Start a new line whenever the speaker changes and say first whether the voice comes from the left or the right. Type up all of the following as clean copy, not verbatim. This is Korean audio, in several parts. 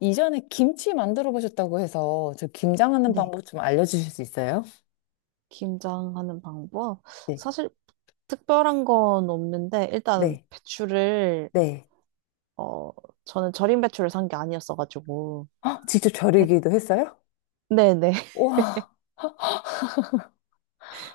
left: 이전에 김치 만들어 보셨다고 해서 저 김장하는
right: 네.
left: 방법 좀 알려주실 수 있어요?
right: 김장하는 방법?
left: 네,
right: 사실 특별한 건 없는데 일단
left: 네,
right: 배추를
left: 네.
right: 어 저는 절임 배추를 산 게 아니었어가지고
left: 아, 직접
right: 배-
left: 절이기도 했어요?
right: 네네
left: 와,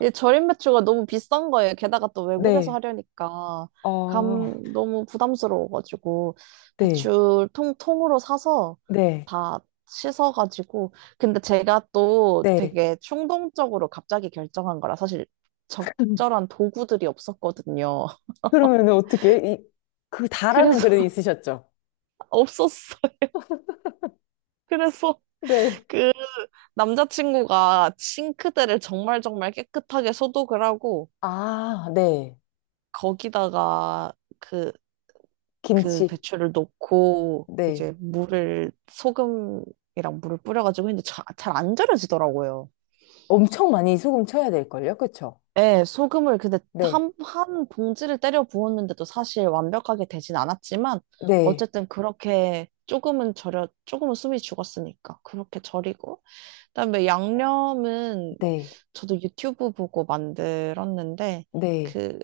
right: 이 절임 배추가 너무 비싼 거예요. 게다가 또 외국에서
left: 네,
right: 하려니까
left: 아
right: 감 너무 부담스러워가지고
left: 네,
right: 배추 통 통으로 사서
left: 네,
right: 다 씻어가지고, 근데 제가 또
left: 네.
right: 되게 충동적으로 갑자기 결정한 거라 사실 적절한 도구들이 없었거든요.
left: 그러면 어떻게, 이, 그 다라는
right: 그래서
left: 그릇 있으셨죠?
right: 없었어요. 그래서
left: 네.
right: 그 남자친구가 싱크대를 정말 정말 깨끗하게 소독을 하고
left: 아, 네.
right: 거기다가 그, 그
left: 김치.
right: 배추를 넣고,
left: 네.
right: 이제 물을 소금이랑 물을 뿌려가지고 했는데 잘 안 절여지더라고요.
left: 엄청 많이 소금 쳐야 될걸요? 그쵸?
right: 예, 소금을 근데
left: 네.
right: 한, 한 봉지를 때려 부었는데도 사실 완벽하게 되진 않았지만
left: 네.
right: 어쨌든 그렇게 조금은 숨이 죽었으니까 그렇게 절이고, 그다음에 양념은
left: 네.
right: 저도 유튜브 보고 만들었는데
left: 네.
right: 그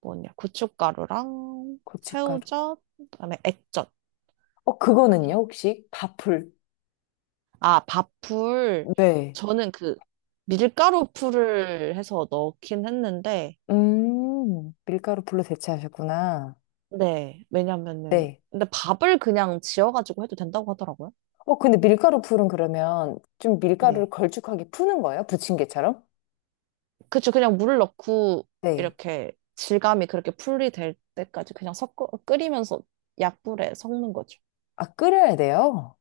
right: 뭐냐, 고춧가루랑
left: 고춧가루.
right: 새우젓, 그다음에 액젓,
left: 어, 그거는요,
right: 그리고
left: 혹시? 밥풀.
right: 아, 밥풀.
left: 네.
right: 저는 그 밀가루 풀을 해서 넣긴 했는데,
left: 밀가루 풀로 대체하셨구나.
right: 네, 왜냐면은
left: 네.
right: 근데 밥을 그냥 지어가지고 해도 된다고 하더라고요.
left: 어, 근데 밀가루 풀은 그러면 좀 밀가루를
right: 네,
left: 걸쭉하게 푸는 거예요? 부침개처럼?
right: 그쵸. 그냥 물을 넣고
left: 네.
right: 이렇게 질감이 그렇게 풀이 될 때까지 그냥 섞어 끓이면서 약불에 섞는 거죠.
left: 아, 끓여야 돼요?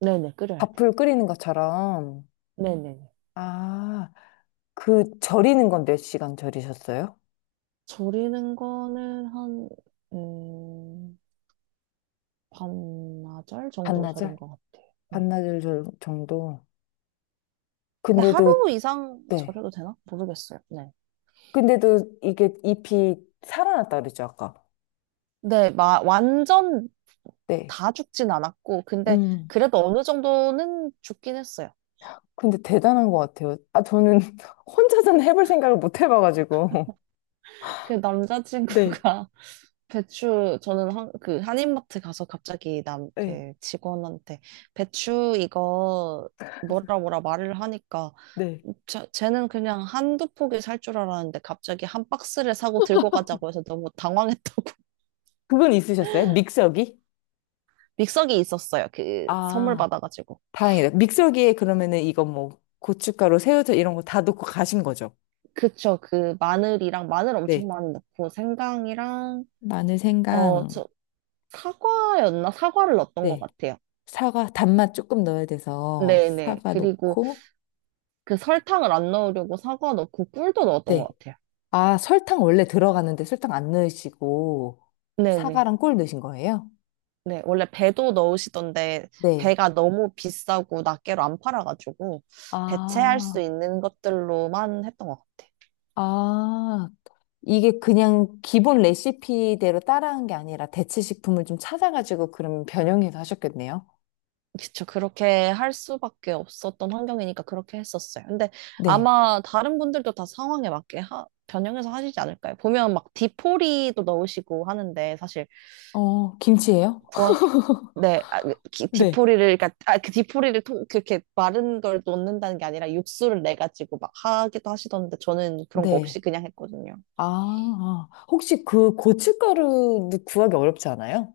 right: 네네, 끓여야 돼요.
left: 밥풀 끓이는 것처럼.
right: 네네네.
left: 아, 그 절이는 건 몇 시간 절이셨어요?
right: 절이는 거는 한, 음, 반나절 정도 절인
left: 반나절?
right: 것 같아요. 네.
left: 반나절 정도.
right: 근데
left: 근데도,
right: 하루 이상
left: 네.
right: 절여도 되나? 모르겠어요. 네.
left: 근데도 이게 잎이 살아났다 그랬죠, 아까.
right: 네, 마, 완전
left: 네.
right: 다 죽진 않았고, 근데
left: 음.
right: 그래도 어느 정도는 죽긴 했어요.
left: 근데 대단한 것 같아요. 아, 저는 혼자서는 해볼 생각을 못 해봐가지고.
right: 그
left: 네,
right: 남자친구가 배추, 저는 한, 그 한인마트 가서 갑자기 남
left: 네,
right: 그 직원한테 배추 이거
left: 그래서-
right: 뭐라 뭐라 말을 하니까,
left: 네.
right: 자, 쟤는 그냥 한두 포기 살 줄 알았는데 갑자기 한 박스를 사고 들고 가자고 해서 너무 당황했다고.
left: 그건 있으셨어요? 믹서기?
right: 믹서기 있었어요, 그 선물
left: 아,
right: 받아가지고.
left: 다행이다. 믹서기에 그러면은 이거 뭐 고춧가루, 새우젓 이런 거 다 넣고 가신 거죠?
right: 그쵸, 그 마늘이랑, 마늘 엄청
left: 네.
right: 많이 넣고, 생강이랑
left: 마늘,
right: 어
left: 생강,
right: 저 사과였나, 사과를 넣었던 것
left: 네.
right: 같아요.
left: 사과, 단맛 조금 넣어야 돼서
right: 네네.
left: 사과
right: 그리고
left: 넣고,
right: 그 설탕을 안 넣으려고 사과 넣고 꿀도 넣었던 것
left: 네.
right: 같아요.
left: 아, 설탕 원래 들어가는데 설탕 안 넣으시고
right: 네네.
left: 사과랑 꿀 넣으신 거예요?
right: 네, 원래 배도 넣으시던데
left: 네.
right: 배가 너무 비싸고 낱개로 안 팔아가지고 대체할 수
left: 아,
right: 있는 것들로만 했던 것 같아요.
left: 아, 이게 그냥 기본 레시피대로 따라한 게 아니라 대체 식품을 좀 찾아가지고 그럼 변형해서 하셨겠네요.
right: 그쵸. 그렇게 할 수밖에 없었던 환경이니까 그렇게 했었어요. 근데
left: 네.
right: 아마 다른 분들도 다 상황에 맞게 변형해서 하시지 않을까요? 보면 막 디포리도 넣으시고 하는데 사실
left: 어, 김치예요?
right: 구하 기 네, 아, 그
left: 네.
right: 디포리를, 그러니까 아, 그 디포리를 통, 그렇게 마른 걸 넣는다는 게 아니라 육수를 내 가지고 막 하기도 하시던데 저는 그런 거
left: 네.
right: 없이 그냥 했거든요.
left: 아, 아. 혹시 그 고춧가루도 구하기 어렵지 않아요?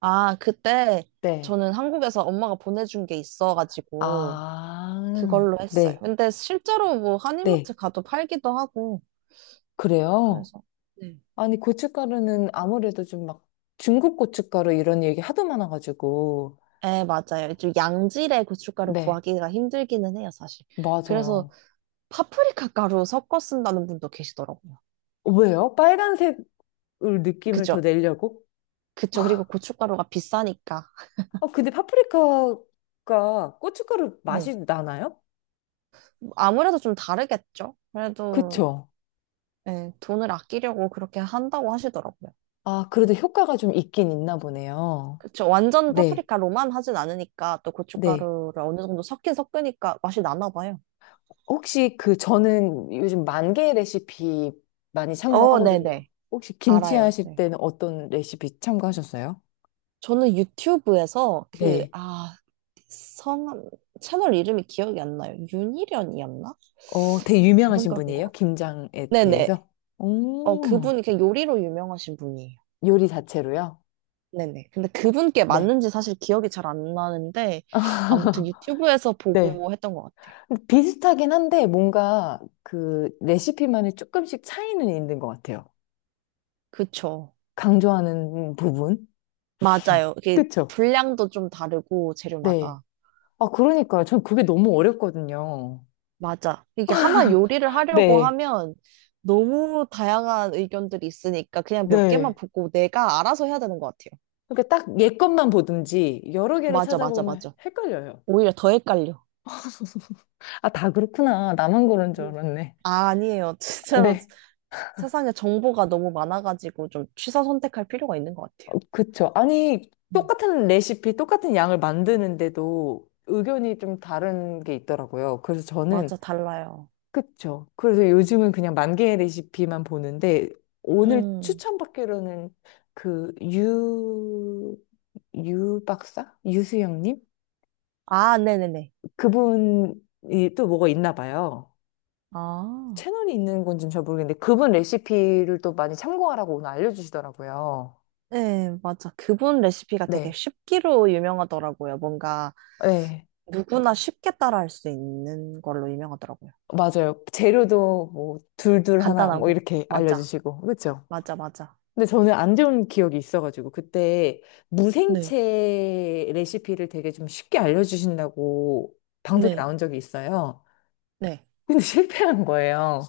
right: 아, 그때
left: 네.
right: 저는 한국에서 엄마가 보내준 게 있어가지고
left: 아,
right: 그걸로 했어요.
left: 네.
right: 근데 실제로 뭐
left: 네.
right: 한인마트 가도 팔기도 하고
left: 그래요?
right: 그래서. 네.
left: 아니, 고춧가루는 아무래도 좀 막 중국 고춧가루 이런 얘기 하도 많아가지고.
right: 네, 맞아요. 좀 양질의 고춧가루
left: 네.
right: 구하기가 힘들기는 해요, 사실. 그래서
left: 맞아요.
right: 파프리카 가루 섞어 쓴다는 분도 계시더라고요.
left: 왜요? 빨간색을 느낌을 더
right: 그죠?
left: 내려고?
right: 그쵸. 그리고 고춧가루가 비싸니까.
left: 어, 근데 파프리카가 고춧가루
right: 네.
left: 맛이 나나요?
right: 아무래도 좀 다르겠죠? 그래도,
left: 그쵸?
right: 예, 돈을 아끼려고 그렇게 한다고 하시더라고요.
left: 아, 그래도 효과가 좀 있긴 있나 보네요.
right: 그쵸. 완전
left: 네,
right: 파프리카로만 하진 않으니까 또
left: 네.
right: 고춧가루를 어느 정도 섞긴 섞으니까 맛이 나나 봐요.
left: 혹시 그 저는 요즘 만개 레시피 많이
right: 어,
left: 참고하거든요.
right: 네네.
left: 혹시 김치
right: 알아요.
left: 하실
right: 네.
left: 때는 어떤 레시피 참고하셨어요?
right: 저는 유튜브에서 그,
left: 네.
right: 아, 성함, 채널 이름이 기억이 안 나요. 윤희련이었나?
left: 어, 되게
right: 그분
left: 유명하신
right: 걸 본 것
left: 분이에요?
right: 같아요.
left: 김장에
right: 네네.
left: 대해서?
right: 어,
left: 오,
right: 그분이 그냥 요리로 유명하신 분이에요.
left: 요리 자체로요?
right: 네네. 근데 그분께
left: 네.
right: 맞는지 사실 기억이 잘 안 나는데, 아무튼 유튜브에서
left: 네.
right: 보고 했던 것 같아요.
left: 비슷하긴 한데 뭔가 그 레시피만의 조금씩 차이는 있는 것 같아요.
right: 그쵸.
left: 강조하는 부분.
right: 맞아요. 이게
left: 그쵸?
right: 분량도 좀 다르고,
left: 네.
right: 재료마다.
left: 아, 그러니까요. 전 그게 너무 어렵거든요.
right: 맞아, 이게 하나 요리를 하려고
left: 네.
right: 하면 너무 다양한 의견들이 있으니까 그냥 몇 개만
left: 네.
right: 보고 내가 알아서 해야 되는 것 같아요.
left: 그러니까 딱 얘 것만 보든지 여러 개를
right: 맞아, 맞아,
left: 찾아보면
right: 맞아.
left: 헷갈려요.
right: 오히려 더 헷갈려.
left: 아, 다 그렇구나. 나만 그런 줄
right: 음.
left: 알았네.
right: 아, 아니에요. 진짜로
left: 네.
right: 세상에 정보가 너무 많아가지고 좀 취사 선택할 필요가 있는 것 같아요.
left: 어, 그쵸. 아니,
right: 음.
left: 똑같은 레시피, 똑같은 양을 만드는데도 의견이 좀 다른 게 있더라고요. 그래서 저는
right: 맞아, 달라요.
left: 그쵸. 그래서 요즘은 그냥 만 개의 레시피만 보는데, 오늘
right: 음.
left: 추천받기로는 그 유, 유 박사? 유수영님?
right: 아, 네네네.
left: 그분이 또 뭐가 있나 봐요.
right: 아,
left: 채널이 있는 건지는 잘 모르겠는데, 그분 레시피를 또 많이 참고하라고 오늘 알려주시더라고요.
right: 네, 맞아. 그분 레시피가 되게
left: 네.
right: 쉽기로 유명하더라고요. 뭔가
left: 네.
right: 누구나 쉽게 따라할 수 있는 걸로 유명하더라고요.
left: 맞아요. 재료도 뭐, 둘둘 하나, 뭐,
right: 간단하고.
left: 이렇게
right: 맞아.
left: 알려주시고. 그쵸?
right: 맞아, 맞아.
left: 근데 저는 안 좋은 기억이 있어가지고 그때
right: 네,
left: 무생채 레시피를 되게 좀 쉽게 알려주신다고 방송에
right: 네.
left: 나온 적이 있어요.
right: 네.
left: 근데 실패한 거예요.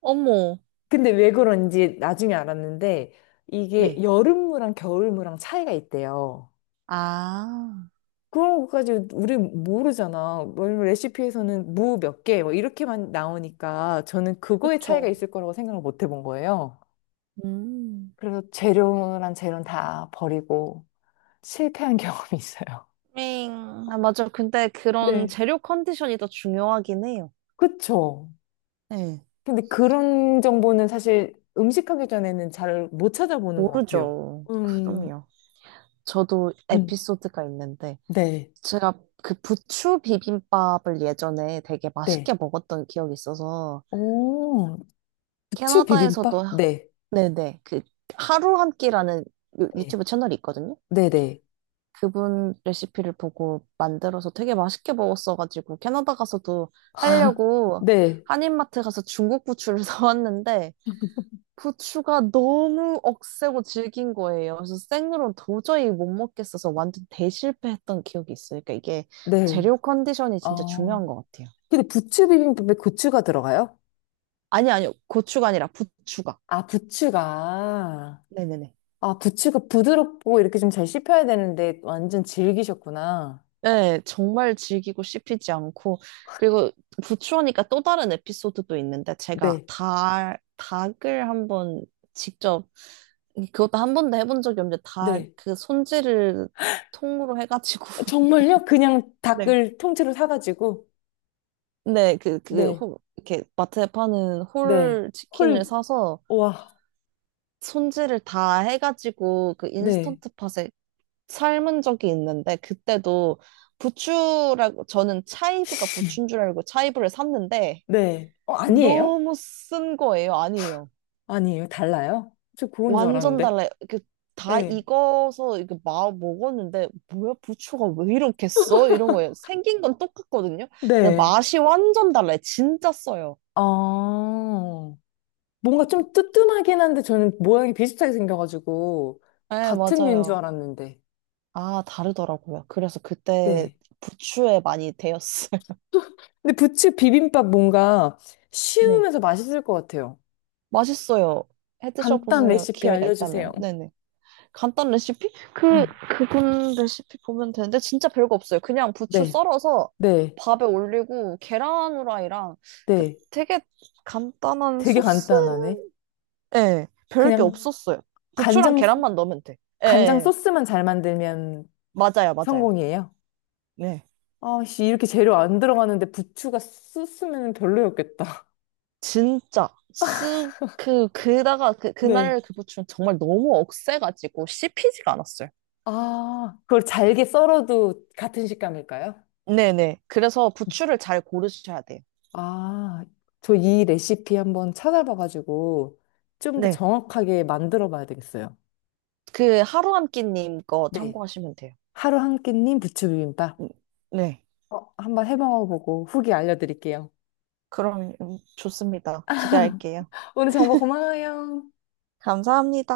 right: 어머,
left: 근데 왜 그런지 나중에 알았는데 이게
right: 네.
left: 여름무랑 겨울무랑 차이가 있대요.
right: 아,
left: 그런 것까지 우리 모르잖아. 왜냐면 레시피에서는 무 몇 개, 뭐 이렇게만 나오니까 저는 그거의 차이가
right: 그쵸.
left: 있을 거라고 생각을 못 해본 거예요.
right: 음,
left: 그래서 재료란 재료는 다 버리고 실패한 경험이 있어요.
right: 밍. 아, 맞아. 근데 그런
left: 네.
right: 재료 컨디션이 더 중요하긴 해요.
left: 그쵸.
right: 네.
left: 근데 그런 정보는 사실 음식하기 전에는 잘 못 찾아보는 것 같아요.
right: 모르죠.
left: 음,
right: 그럼요. 저도
left: 음,
right: 에피소드가 있는데.
left: 네,
right: 제가 그 부추 비빔밥을 예전에 되게
left: 네.
right: 맛있게 먹었던 기억이 있어서
left: 오, 부추
right: 캐나다에서도
left: 비빔밥? 네,
right: 네네, 그 하루 한 끼라는
left: 네,
right: 유튜브 채널이 있거든요.
left: 네, 네,
right: 그분 레시피를 보고 만들어서 되게 맛있게 먹었어가지고 캐나다 가서도 하려고
left: 네,
right: 한인마트 가서 중국 부추를 사왔는데, 부추가 너무 억세고 질긴 거예요. 그래서 생으로는 도저히 못 먹겠어서 완전 대실패했던 기억이 있어요. 그러니까 이게
left: 네.
right: 재료 컨디션이 진짜
left: 어,
right: 중요한 것 같아요.
left: 근데 부추 비빔밥에 고추가 들어가요?
right: 아니, 아니요. 고추가 아니라 부추가.
left: 아, 부추가.
right: 네네네.
left: 아, 부추가 부드럽고 이렇게 좀 잘 씹혀야 되는데 완전 질기셨구나.
right: 네, 정말 질기고 씹히지 않고. 그리고 부추하니까 또 다른 에피소드도 있는데, 제가
left: 네,
right: 닭 닭을 한번 직접, 그것도 한 번도 해본 적이 없는데, 닭
left: 네.
right: 그 손질을 통으로 해가지고.
left: 정말요? 그냥
right: 네.
left: 닭을 통째로 사가지고?
right: 네, 그, 그,
left: 네.
right: 호, 이렇게 마트에 파는
left: 네.
right: 홀
left: 헐,
right: 치킨을 사서
left: 와,
right: 손질을 다 해가지고 그
left: 네,
right: 인스턴트 팟에 삶은 적이 있는데, 그때도 부추라고 저는 차이브가 부추인 줄 알고 차이브를 샀는데
left: 네. 어, 아니에요?
right: 너무 쓴 거예요. 아니에요.
left: 아니에요. 달라요? 저 그건 줄
right: 완전
left: 알았는데.
right: 달라요. 그 다
left: 네,
right: 익어서 이게 마 먹었는데, 뭐야 부추가 왜 이렇게 써? 이런 거예요. 생긴 건 똑같거든요. 근데
left: 네.
right: 맛이 완전 달라요. 진짜 써요.
left: 아, 뭔가 좀 뜨뜸하긴 한데 저는 모양이 비슷하게 생겨가지고
right: 네,
left: 같은 류인 줄
right: 맞아요.
left: 알았는데.
right: 아, 다르더라고요. 그래서 그때
left: 네.
right: 부추에 많이 데였어요.
left: 근데 부츠 비빔밥 뭔가
right: 네.
left: 쉬우면서 맛있을 것 같아요.
right: 맛있어요. 해
left: 간단
right: 드셔보세요.
left: 레시피
right: 기회가
left: 알려주세요.
right: 있다면. 네네. 간단 레시피? 그,
left: 네.
right: 그분 레시피 보면 되는데, 진짜 별거 없어요. 그냥 부추
left: 네,
right: 썰어서
left: 네,
right: 밥에 올리고, 계란 후라이랑, 그
left: 네.
right: 되게 간단한
left: 되게
right: 소스?
left: 간단하네.
right: 예, 별게
left: 그냥
right: 없었어요. 부추랑
left: 간장,
right: 계란만 넣으면 돼. 예, 예,
left: 간장
right: 예.
left: 소스만 잘 만들면
right: 맞아요, 맞아요.
left: 성공이에요?
right: 네.
left: 아, 씨, 이렇게 재료 안 들어가는데 부추가 쓰으면 별로였겠다.
right: 진짜, 쓱, 그, 그다가, 그,
left: 네.
right: 그날 그 부추는 정말 너무 억세가지고 씹히지가 않았어요.
left: 아, 그걸 잘게 썰어도 같은 식감일까요?
right: 네네. 그래서 부추를 잘 고르셔야 돼요.
left: 아, 저 이 레시피 한번 찾아봐가지고 좀 더
right: 네.
left: 정확하게 만들어 봐야 되겠어요.
right: 그 하루한 끼님 거
left: 네.
right: 참고하시면 돼요.
left: 하루 한 끼님 부추비빔밥.
right: 음, 네.
left: 어, 한번 해 먹어보고 후기 알려드릴게요.
right: 그럼 좋습니다. 기대할게요.
left: 오늘 정보 고마워요.
right: 감사합니다.